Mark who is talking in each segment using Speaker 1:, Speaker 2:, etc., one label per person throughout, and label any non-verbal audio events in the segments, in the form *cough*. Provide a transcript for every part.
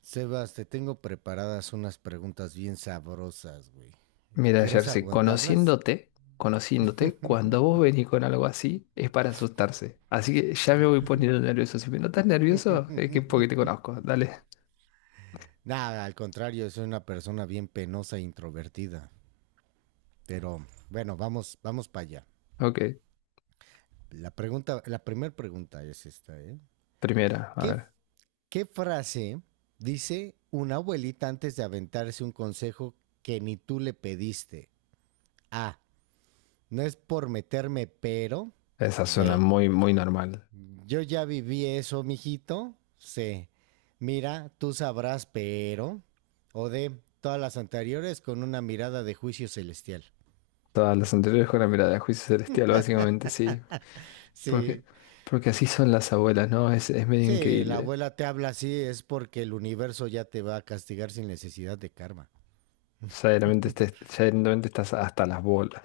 Speaker 1: Sebas, te tengo preparadas unas preguntas bien sabrosas, güey.
Speaker 2: Mira,
Speaker 1: ¿Quieres
Speaker 2: Jersey,
Speaker 1: aguantarlas?
Speaker 2: conociéndote, cuando vos venís con algo así, es para asustarse. Así que ya me voy poniendo nervioso. Si me notas nervioso, es que es porque te conozco. Dale.
Speaker 1: Nada, al contrario, soy una persona bien penosa e introvertida. Pero bueno, vamos, vamos para allá.
Speaker 2: Ok.
Speaker 1: La primera pregunta es esta, ¿eh?
Speaker 2: Primera, a
Speaker 1: ¿Qué,
Speaker 2: ver.
Speaker 1: ¿Qué frase dice una abuelita antes de aventarse un consejo que ni tú le pediste? A. No es por meterme, pero.
Speaker 2: Esa suena
Speaker 1: B.
Speaker 2: muy normal.
Speaker 1: Yo ya viví eso, mijito. Sí. Mira, tú sabrás, pero. O de todas las anteriores con una mirada de juicio celestial.
Speaker 2: Todas las anteriores con la mirada de juicio celestial, básicamente, sí. Porque,
Speaker 1: Sí.
Speaker 2: porque así son las abuelas, ¿no? Es medio
Speaker 1: Sí, la
Speaker 2: increíble.
Speaker 1: abuela te habla así, es porque el universo ya te va a castigar sin necesidad de karma.
Speaker 2: Ya directamente, ya directamente estás hasta las bolas.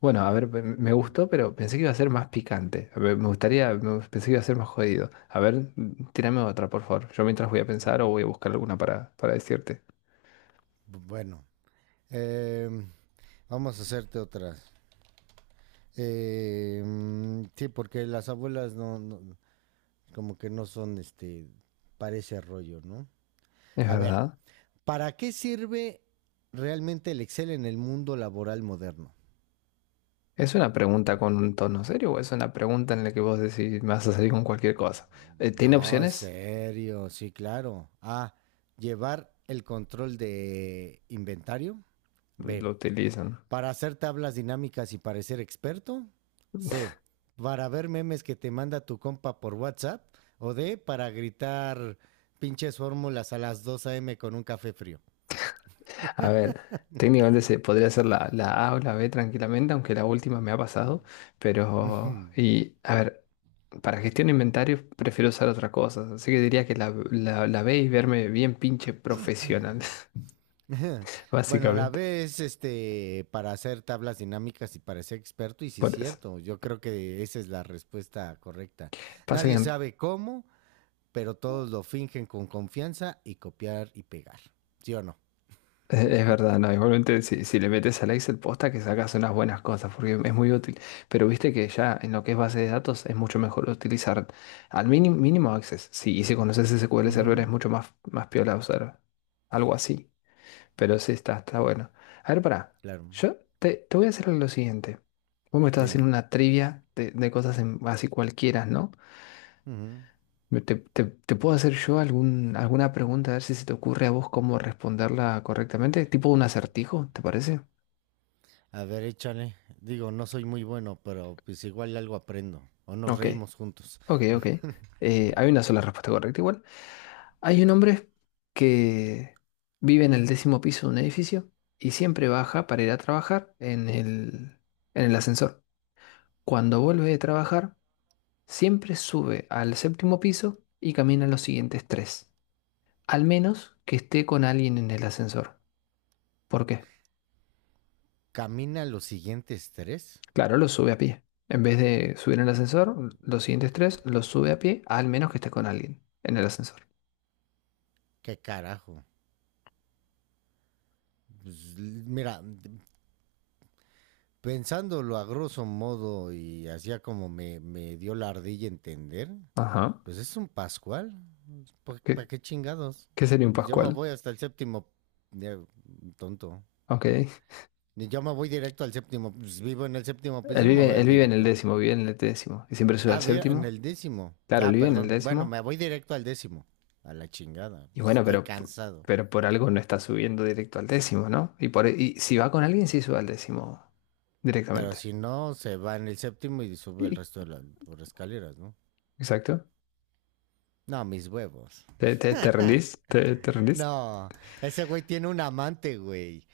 Speaker 2: Bueno, a ver, me
Speaker 1: Mm,
Speaker 2: gustó, pero pensé que iba a ser más picante. A ver, me gustaría, pensé que iba a ser más jodido. A ver, tírame otra, por favor. Yo mientras voy a pensar o
Speaker 1: mm.
Speaker 2: voy a buscar alguna para decirte.
Speaker 1: Bueno, eh, vamos a hacerte otras. Sí, porque las abuelas como que no son este, parece rollo, ¿no?
Speaker 2: ¿Es
Speaker 1: A ver,
Speaker 2: verdad?
Speaker 1: ¿para qué sirve realmente el Excel en el mundo laboral moderno?
Speaker 2: ¿Es una pregunta con un tono serio o es una pregunta en la que vos decís, me vas a salir con cualquier cosa? ¿Tiene
Speaker 1: No, es
Speaker 2: opciones?
Speaker 1: serio, sí, claro. A. Llevar el control de inventario.
Speaker 2: Lo
Speaker 1: B.
Speaker 2: utilizan.
Speaker 1: Para hacer tablas dinámicas y parecer experto. C. Para ver memes que te manda tu compa por WhatsApp. O D. Para gritar pinches fórmulas a las 2 a.m. con un café frío.
Speaker 2: A ver, técnicamente se podría ser la A o la B tranquilamente, aunque la última me ha pasado.
Speaker 1: *clears throat*
Speaker 2: A ver, para gestión de inventarios prefiero usar otra cosa, así que diría que la ve y verme bien pinche profesional,
Speaker 1: *laughs* *laughs*
Speaker 2: *laughs*
Speaker 1: Bueno, la
Speaker 2: básicamente,
Speaker 1: B es este para hacer tablas dinámicas y para ser experto, y sí es
Speaker 2: por eso.
Speaker 1: cierto, yo creo que esa es la respuesta correcta.
Speaker 2: Pasa que
Speaker 1: Nadie sabe cómo, pero todos lo fingen con confianza y copiar y pegar. ¿Sí o no?
Speaker 2: es verdad, ¿no? Igualmente si le metes al Excel posta que sacas unas buenas cosas, porque es muy útil, pero viste que ya en lo que es base de datos es mucho mejor utilizar al mínimo, mínimo Access, sí, y si conoces SQL Server es
Speaker 1: Ujú,
Speaker 2: mucho más piola usar algo así. Pero sí, está bueno. A ver, pará.
Speaker 1: claro,
Speaker 2: Yo te voy a hacer lo siguiente. Vos me estás haciendo
Speaker 1: dime.
Speaker 2: una trivia de cosas así cualquiera, ¿no?
Speaker 1: Ujú.
Speaker 2: Te puedo hacer yo algún, alguna pregunta, a ver si se te ocurre a vos cómo responderla correctamente. Tipo un acertijo, ¿te parece?
Speaker 1: A ver, échale. Digo, no soy muy bueno, pero pues igual algo aprendo. O nos
Speaker 2: Ok,
Speaker 1: reímos juntos.
Speaker 2: ok. Hay una sola respuesta correcta igual. Hay un hombre que vive en el décimo piso de un edificio y siempre baja para ir a trabajar en el ascensor. Cuando vuelve de trabajar siempre sube al séptimo piso y camina los siguientes tres, al menos que esté con alguien en el ascensor. ¿Por qué?
Speaker 1: Camina los siguientes tres.
Speaker 2: Claro, lo sube a pie. En vez de subir en el ascensor, los siguientes tres los sube a pie, al menos que esté con alguien en el ascensor.
Speaker 1: ¿Qué carajo? Pues, mira, pensándolo a grosso modo y hacía como me dio la ardilla entender,
Speaker 2: Ajá.
Speaker 1: pues es un Pascual. Pues, ¿para
Speaker 2: ¿Qué,
Speaker 1: qué chingados?
Speaker 2: qué sería un
Speaker 1: Yo me
Speaker 2: Pascual?
Speaker 1: voy hasta el séptimo. Ya, tonto.
Speaker 2: Ok.
Speaker 1: Yo me voy directo al séptimo. Pues vivo en el séptimo piso, me voy al
Speaker 2: Él vive en el
Speaker 1: directo.
Speaker 2: décimo, vive en el décimo. Y siempre sube al
Speaker 1: Ah, en
Speaker 2: séptimo.
Speaker 1: el décimo.
Speaker 2: Claro, él
Speaker 1: Ah,
Speaker 2: vive en el
Speaker 1: perdón. Bueno,
Speaker 2: décimo.
Speaker 1: me voy directo al décimo. A la chingada.
Speaker 2: Y
Speaker 1: Pues
Speaker 2: bueno,
Speaker 1: estoy cansado.
Speaker 2: pero por algo no está subiendo directo al décimo, ¿no? Y si va con alguien, sí sube al décimo
Speaker 1: Pero
Speaker 2: directamente.
Speaker 1: si no, se va en el séptimo y sube el
Speaker 2: ¿Y
Speaker 1: resto de las por escaleras, ¿no?
Speaker 2: exacto.
Speaker 1: No, mis huevos.
Speaker 2: Te rendís? Te rendís?
Speaker 1: No, ese güey tiene un amante, güey.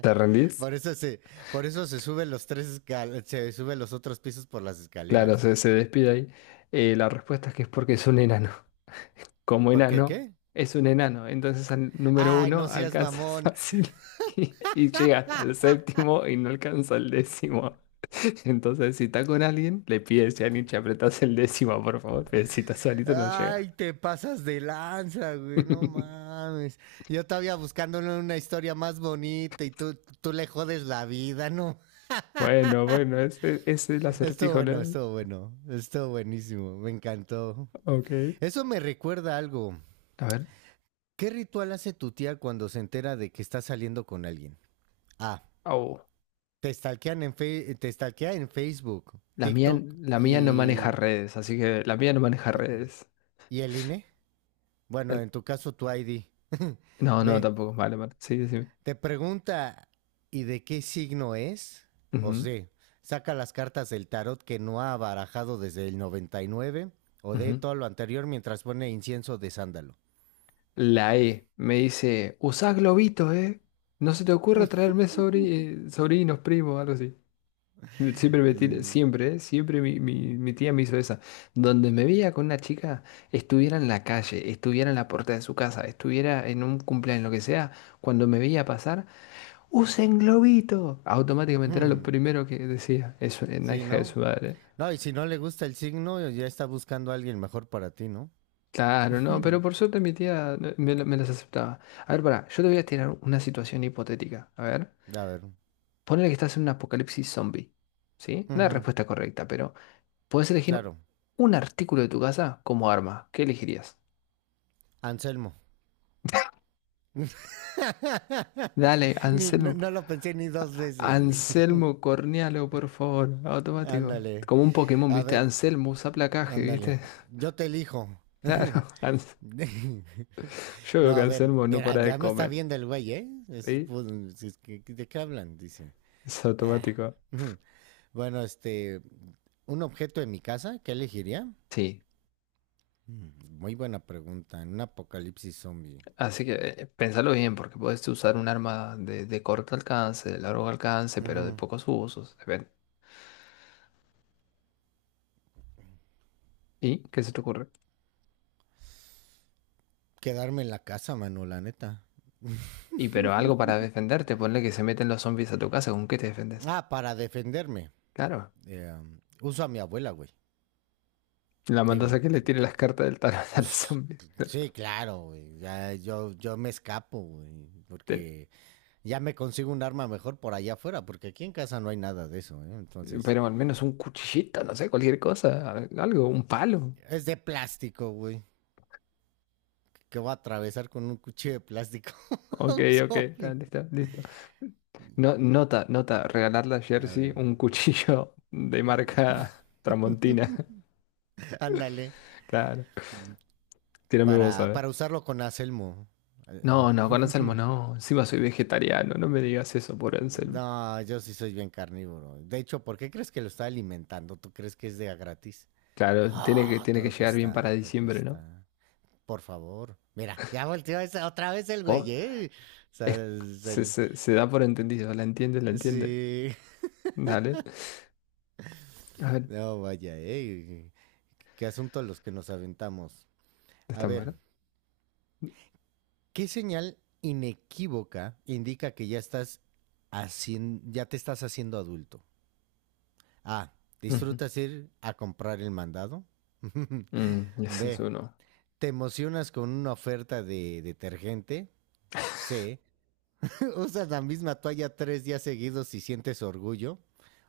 Speaker 2: ¿Te rendís?
Speaker 1: Por eso se, por eso se sube los tres se sube los otros pisos por las
Speaker 2: Claro,
Speaker 1: escaleras.
Speaker 2: se despide ahí. La respuesta es que es porque es un enano. *laughs* Como
Speaker 1: ¿Por qué
Speaker 2: enano,
Speaker 1: qué?
Speaker 2: es un enano. Entonces al número
Speaker 1: Ay,
Speaker 2: uno
Speaker 1: no seas
Speaker 2: alcanza *laughs*
Speaker 1: mamón.
Speaker 2: fácil y llega hasta el séptimo y no alcanza el décimo. *laughs* Entonces, si está con alguien, le pides, Yanich, apretás el décimo, por favor. Pero si estás solito, no llega.
Speaker 1: Ay, te pasas de lanza, güey. No
Speaker 2: *laughs*
Speaker 1: mames. Yo todavía buscándole una historia más bonita y tú le jodes la vida, ¿no?
Speaker 2: Bueno, bueno, ese es el
Speaker 1: Estuvo
Speaker 2: acertijo,
Speaker 1: bueno,
Speaker 2: ¿no?
Speaker 1: estuvo bueno. Estuvo buenísimo. Me encantó.
Speaker 2: Ok.
Speaker 1: Eso me recuerda a algo.
Speaker 2: A ver.
Speaker 1: ¿Qué ritual hace tu tía cuando se entera de que está saliendo con alguien? A.
Speaker 2: Au.
Speaker 1: Te stalkea en Facebook,
Speaker 2: La mía,
Speaker 1: TikTok
Speaker 2: la mía no maneja redes, así que la mía no maneja
Speaker 1: y,
Speaker 2: redes.
Speaker 1: y el INE. Bueno,
Speaker 2: El-
Speaker 1: en tu caso, tu ID. *laughs*
Speaker 2: no, no,
Speaker 1: Ve,
Speaker 2: tampoco. Vale, vale. Sí, decime.
Speaker 1: te pregunta, ¿y de qué signo es? O
Speaker 2: Ujú,
Speaker 1: sea, saca las cartas del tarot que no ha barajado desde el 99 o de
Speaker 2: ujú.
Speaker 1: todo lo anterior mientras pone incienso de sándalo.
Speaker 2: La E me dice, usá globitos, ¿eh? No se te ocurra traerme sobrinos, primos, algo así.
Speaker 1: Mm,
Speaker 2: Siempre, ¿eh? Siempre mi tía me hizo esa. Donde me veía con una chica, estuviera en la calle, estuviera en la puerta de su casa, estuviera en un cumpleaños, lo que sea, cuando me veía pasar. Usen globito. Automáticamente era lo
Speaker 1: hmm,
Speaker 2: primero que decía. Es una
Speaker 1: sí,
Speaker 2: hija de
Speaker 1: ¿no?
Speaker 2: su madre.
Speaker 1: No, y si no le gusta el signo, ya está buscando a alguien mejor para ti, ¿no?
Speaker 2: Claro, no, pero
Speaker 1: *laughs*
Speaker 2: por suerte mi tía me las aceptaba. A ver, pará, yo te voy a tirar una situación hipotética. A ver,
Speaker 1: A ver.
Speaker 2: ponele que estás en un apocalipsis zombie. ¿Sí? No hay
Speaker 1: Ujú,
Speaker 2: respuesta correcta, pero puedes elegir
Speaker 1: claro.
Speaker 2: un artículo de tu casa como arma. ¿Qué elegirías?
Speaker 1: Anselmo.
Speaker 2: Dale,
Speaker 1: *laughs* No,
Speaker 2: Anselmo.
Speaker 1: no lo pensé ni 2 veces, güey.
Speaker 2: Anselmo Cornialo, por favor. Automático.
Speaker 1: Ándale.
Speaker 2: Como un Pokémon,
Speaker 1: A
Speaker 2: ¿viste?
Speaker 1: ver,
Speaker 2: Anselmo usa placaje,
Speaker 1: ándale.
Speaker 2: ¿viste? *laughs*
Speaker 1: Yo te elijo. *laughs*
Speaker 2: Claro. Anselmo. Yo veo
Speaker 1: No,
Speaker 2: que
Speaker 1: a ver,
Speaker 2: Anselmo no
Speaker 1: mira,
Speaker 2: para de
Speaker 1: ya me está
Speaker 2: comer,
Speaker 1: viendo el güey, ¿eh? Es,
Speaker 2: ¿sí?
Speaker 1: pues, si es que- ¿De qué hablan? Dice.
Speaker 2: Es
Speaker 1: Ah.
Speaker 2: automático.
Speaker 1: *laughs* Bueno, un objeto de mi casa, ¿qué elegiría?
Speaker 2: Sí,
Speaker 1: Mm, Muy buena pregunta. En un apocalipsis zombie.
Speaker 2: así que pensalo bien, porque puedes usar un arma de corto alcance, de largo alcance, pero de
Speaker 1: Ujú.
Speaker 2: pocos usos. Depende. ¿Y qué se te ocurre?
Speaker 1: Quedarme en la casa, mano, la neta.
Speaker 2: Y pero algo para defenderte, ponle que se meten los zombies a tu casa, ¿con qué te defendes?
Speaker 1: Ah, para defenderme.
Speaker 2: Claro,
Speaker 1: Uso a mi abuela, güey.
Speaker 2: la
Speaker 1: Digo,
Speaker 2: mandas a que le tire las cartas del tarot *laughs* a los
Speaker 1: pues
Speaker 2: zombies.
Speaker 1: sí, claro, güey. Ya, yo me escapo, güey,
Speaker 2: Ten-
Speaker 1: porque ya me consigo un arma mejor por allá afuera, porque aquí en casa no hay nada de eso, ¿eh? Entonces,
Speaker 2: Pero al menos un cuchillito, no sé, cualquier cosa, algo, un palo.
Speaker 1: es de plástico, güey, que voy a atravesar con un cuchillo de plástico *laughs* a
Speaker 2: Ok,
Speaker 1: un
Speaker 2: ok, está,
Speaker 1: zombie.
Speaker 2: listo, listo. No, nota, nota, regalarle a
Speaker 1: A
Speaker 2: Jersey
Speaker 1: ver,
Speaker 2: un *laughs* cuchillo de marca Tramontina,
Speaker 1: ándale,
Speaker 2: claro. Tírame vos a
Speaker 1: para,
Speaker 2: ver.
Speaker 1: para usarlo con acelmo.
Speaker 2: No, no, con Anselmo
Speaker 1: *laughs*
Speaker 2: no. Encima soy vegetariano, no me digas eso por Anselmo.
Speaker 1: No, yo sí soy bien carnívoro. De hecho, ¿por qué crees que lo está alimentando? ¿Tú crees que es de a gratis?
Speaker 2: Claro,
Speaker 1: Ah,
Speaker 2: tiene que
Speaker 1: todo
Speaker 2: llegar bien para
Speaker 1: cuesta, todo
Speaker 2: diciembre, ¿no?
Speaker 1: cuesta. Por favor. Mira, ya volteó otra vez el güey,
Speaker 2: Vos,
Speaker 1: ¿eh? O sea,
Speaker 2: es- se da por entendido, la entiende, la entiende.
Speaker 1: sí. *laughs*
Speaker 2: Dale. A ver,
Speaker 1: No, vaya, ¿eh? Qué asunto los que nos aventamos. A
Speaker 2: está
Speaker 1: ver,
Speaker 2: bueno.
Speaker 1: ¿qué señal inequívoca indica que ya te estás haciendo adulto? A.
Speaker 2: Ujú.
Speaker 1: Disfrutas ir a comprar el mandado. *laughs*
Speaker 2: Mm, ese es
Speaker 1: B.
Speaker 2: uno.
Speaker 1: Te emocionas con una oferta de detergente. C. *laughs* Usas la misma toalla 3 días seguidos y sientes orgullo.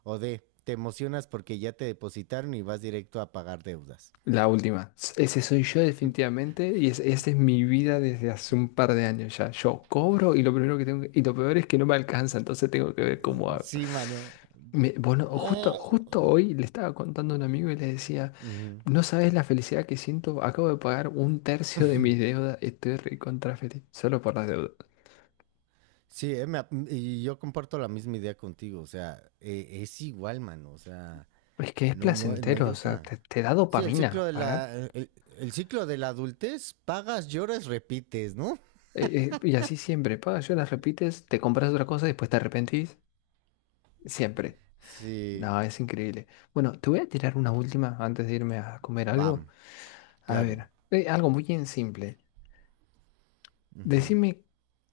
Speaker 1: O D. Te emocionas porque ya te depositaron y vas directo a pagar deudas.
Speaker 2: La última. Ese soy yo definitivamente y es, esa es mi vida desde hace un par de años ya. Yo cobro y lo primero que y lo peor es que no me alcanza, entonces tengo que ver cómo hago.
Speaker 1: Sí, mano.
Speaker 2: Justo,
Speaker 1: Oh.
Speaker 2: justo hoy le estaba contando a un amigo y le decía,
Speaker 1: Ujú.
Speaker 2: no sabes la felicidad que siento, acabo de pagar un tercio de mis deudas, estoy recontra feliz, solo por las deudas.
Speaker 1: Sí, y yo comparto la misma idea contigo. O sea, es igual, mano. O sea,
Speaker 2: Es que es
Speaker 1: no, no, no
Speaker 2: placentero,
Speaker 1: hay
Speaker 2: o sea,
Speaker 1: otra.
Speaker 2: te da
Speaker 1: Sí, el ciclo
Speaker 2: dopamina
Speaker 1: de
Speaker 2: pagar.
Speaker 1: la, el, el ciclo de la adultez, pagas, lloras, repites, ¿no?
Speaker 2: Y así siempre, pagas, yo las repites, te compras otra cosa y después te arrepentís, siempre.
Speaker 1: Sí,
Speaker 2: No, es increíble. Bueno, te voy a tirar una última antes de irme a comer algo.
Speaker 1: bam,
Speaker 2: A
Speaker 1: claro.
Speaker 2: ver, algo muy bien simple.
Speaker 1: Ujú.
Speaker 2: Decime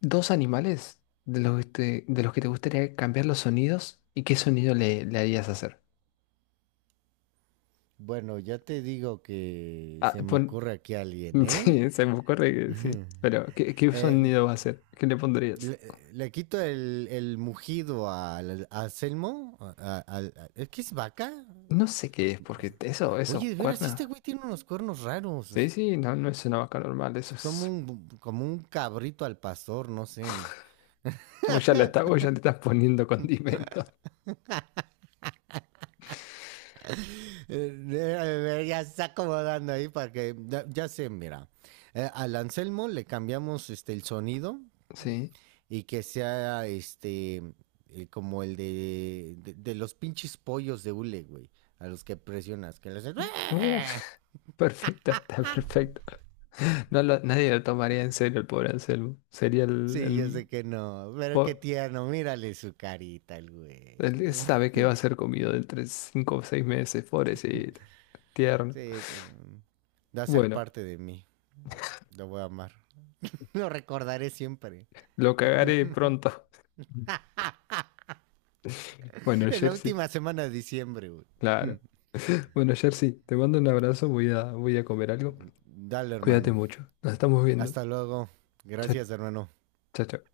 Speaker 2: dos animales de los que de los que te gustaría cambiar los sonidos y qué sonido le harías hacer.
Speaker 1: Bueno, ya te digo que
Speaker 2: Ah,
Speaker 1: se me
Speaker 2: pon...
Speaker 1: ocurre aquí alguien,
Speaker 2: *laughs*
Speaker 1: ¿eh?
Speaker 2: Sí, se me ocurre que sí.
Speaker 1: *laughs*
Speaker 2: Pero, ¿qué
Speaker 1: Eh,
Speaker 2: sonido va a hacer? ¿Qué le pondrías?
Speaker 1: le quito el mugido a Selmo. ¿Es que es vaca?
Speaker 2: No sé qué es, porque
Speaker 1: Oye,
Speaker 2: eso,
Speaker 1: de veras, este
Speaker 2: cuerna.
Speaker 1: güey tiene unos cuernos raros.
Speaker 2: Sí,
Speaker 1: Es
Speaker 2: sí, no, no es una vaca normal, eso
Speaker 1: es como
Speaker 2: es...
Speaker 1: un cabrito al pastor, no sé. *laughs*
Speaker 2: Vos ya le estás, vos ya le estás poniendo condimentos.
Speaker 1: Ya se está acomodando ahí para que. Ya sé, mira. Al Anselmo le cambiamos el sonido
Speaker 2: *laughs* Sí.
Speaker 1: y que sea como el de los pinches pollos de hule, güey, a los que presionas, que los...
Speaker 2: Perfecto, *laughs* está perfecto. Nadie lo tomaría en serio el pobre Anselmo. Sería
Speaker 1: Sí, yo sé que no, pero qué
Speaker 2: po-
Speaker 1: tierno, mírale su carita, el güey.
Speaker 2: el que sabe
Speaker 1: *laughs*
Speaker 2: que va a ser comido de entre 5 o 6 meses, pobrecito, tierno.
Speaker 1: Sí, va a ser
Speaker 2: Bueno,
Speaker 1: parte de mí, lo voy a amar. *laughs* Lo recordaré siempre.
Speaker 2: lo cagaré pronto. *laughs* Bueno,
Speaker 1: En la
Speaker 2: Jersey,
Speaker 1: última semana de diciembre, güey.
Speaker 2: claro. Bueno, Jersey, te mando un abrazo, voy a, voy a comer algo.
Speaker 1: Dale,
Speaker 2: Cuídate
Speaker 1: hermano.
Speaker 2: mucho. Nos estamos viendo.
Speaker 1: Hasta luego.
Speaker 2: Chao,
Speaker 1: Gracias, hermano.
Speaker 2: chao. Chao.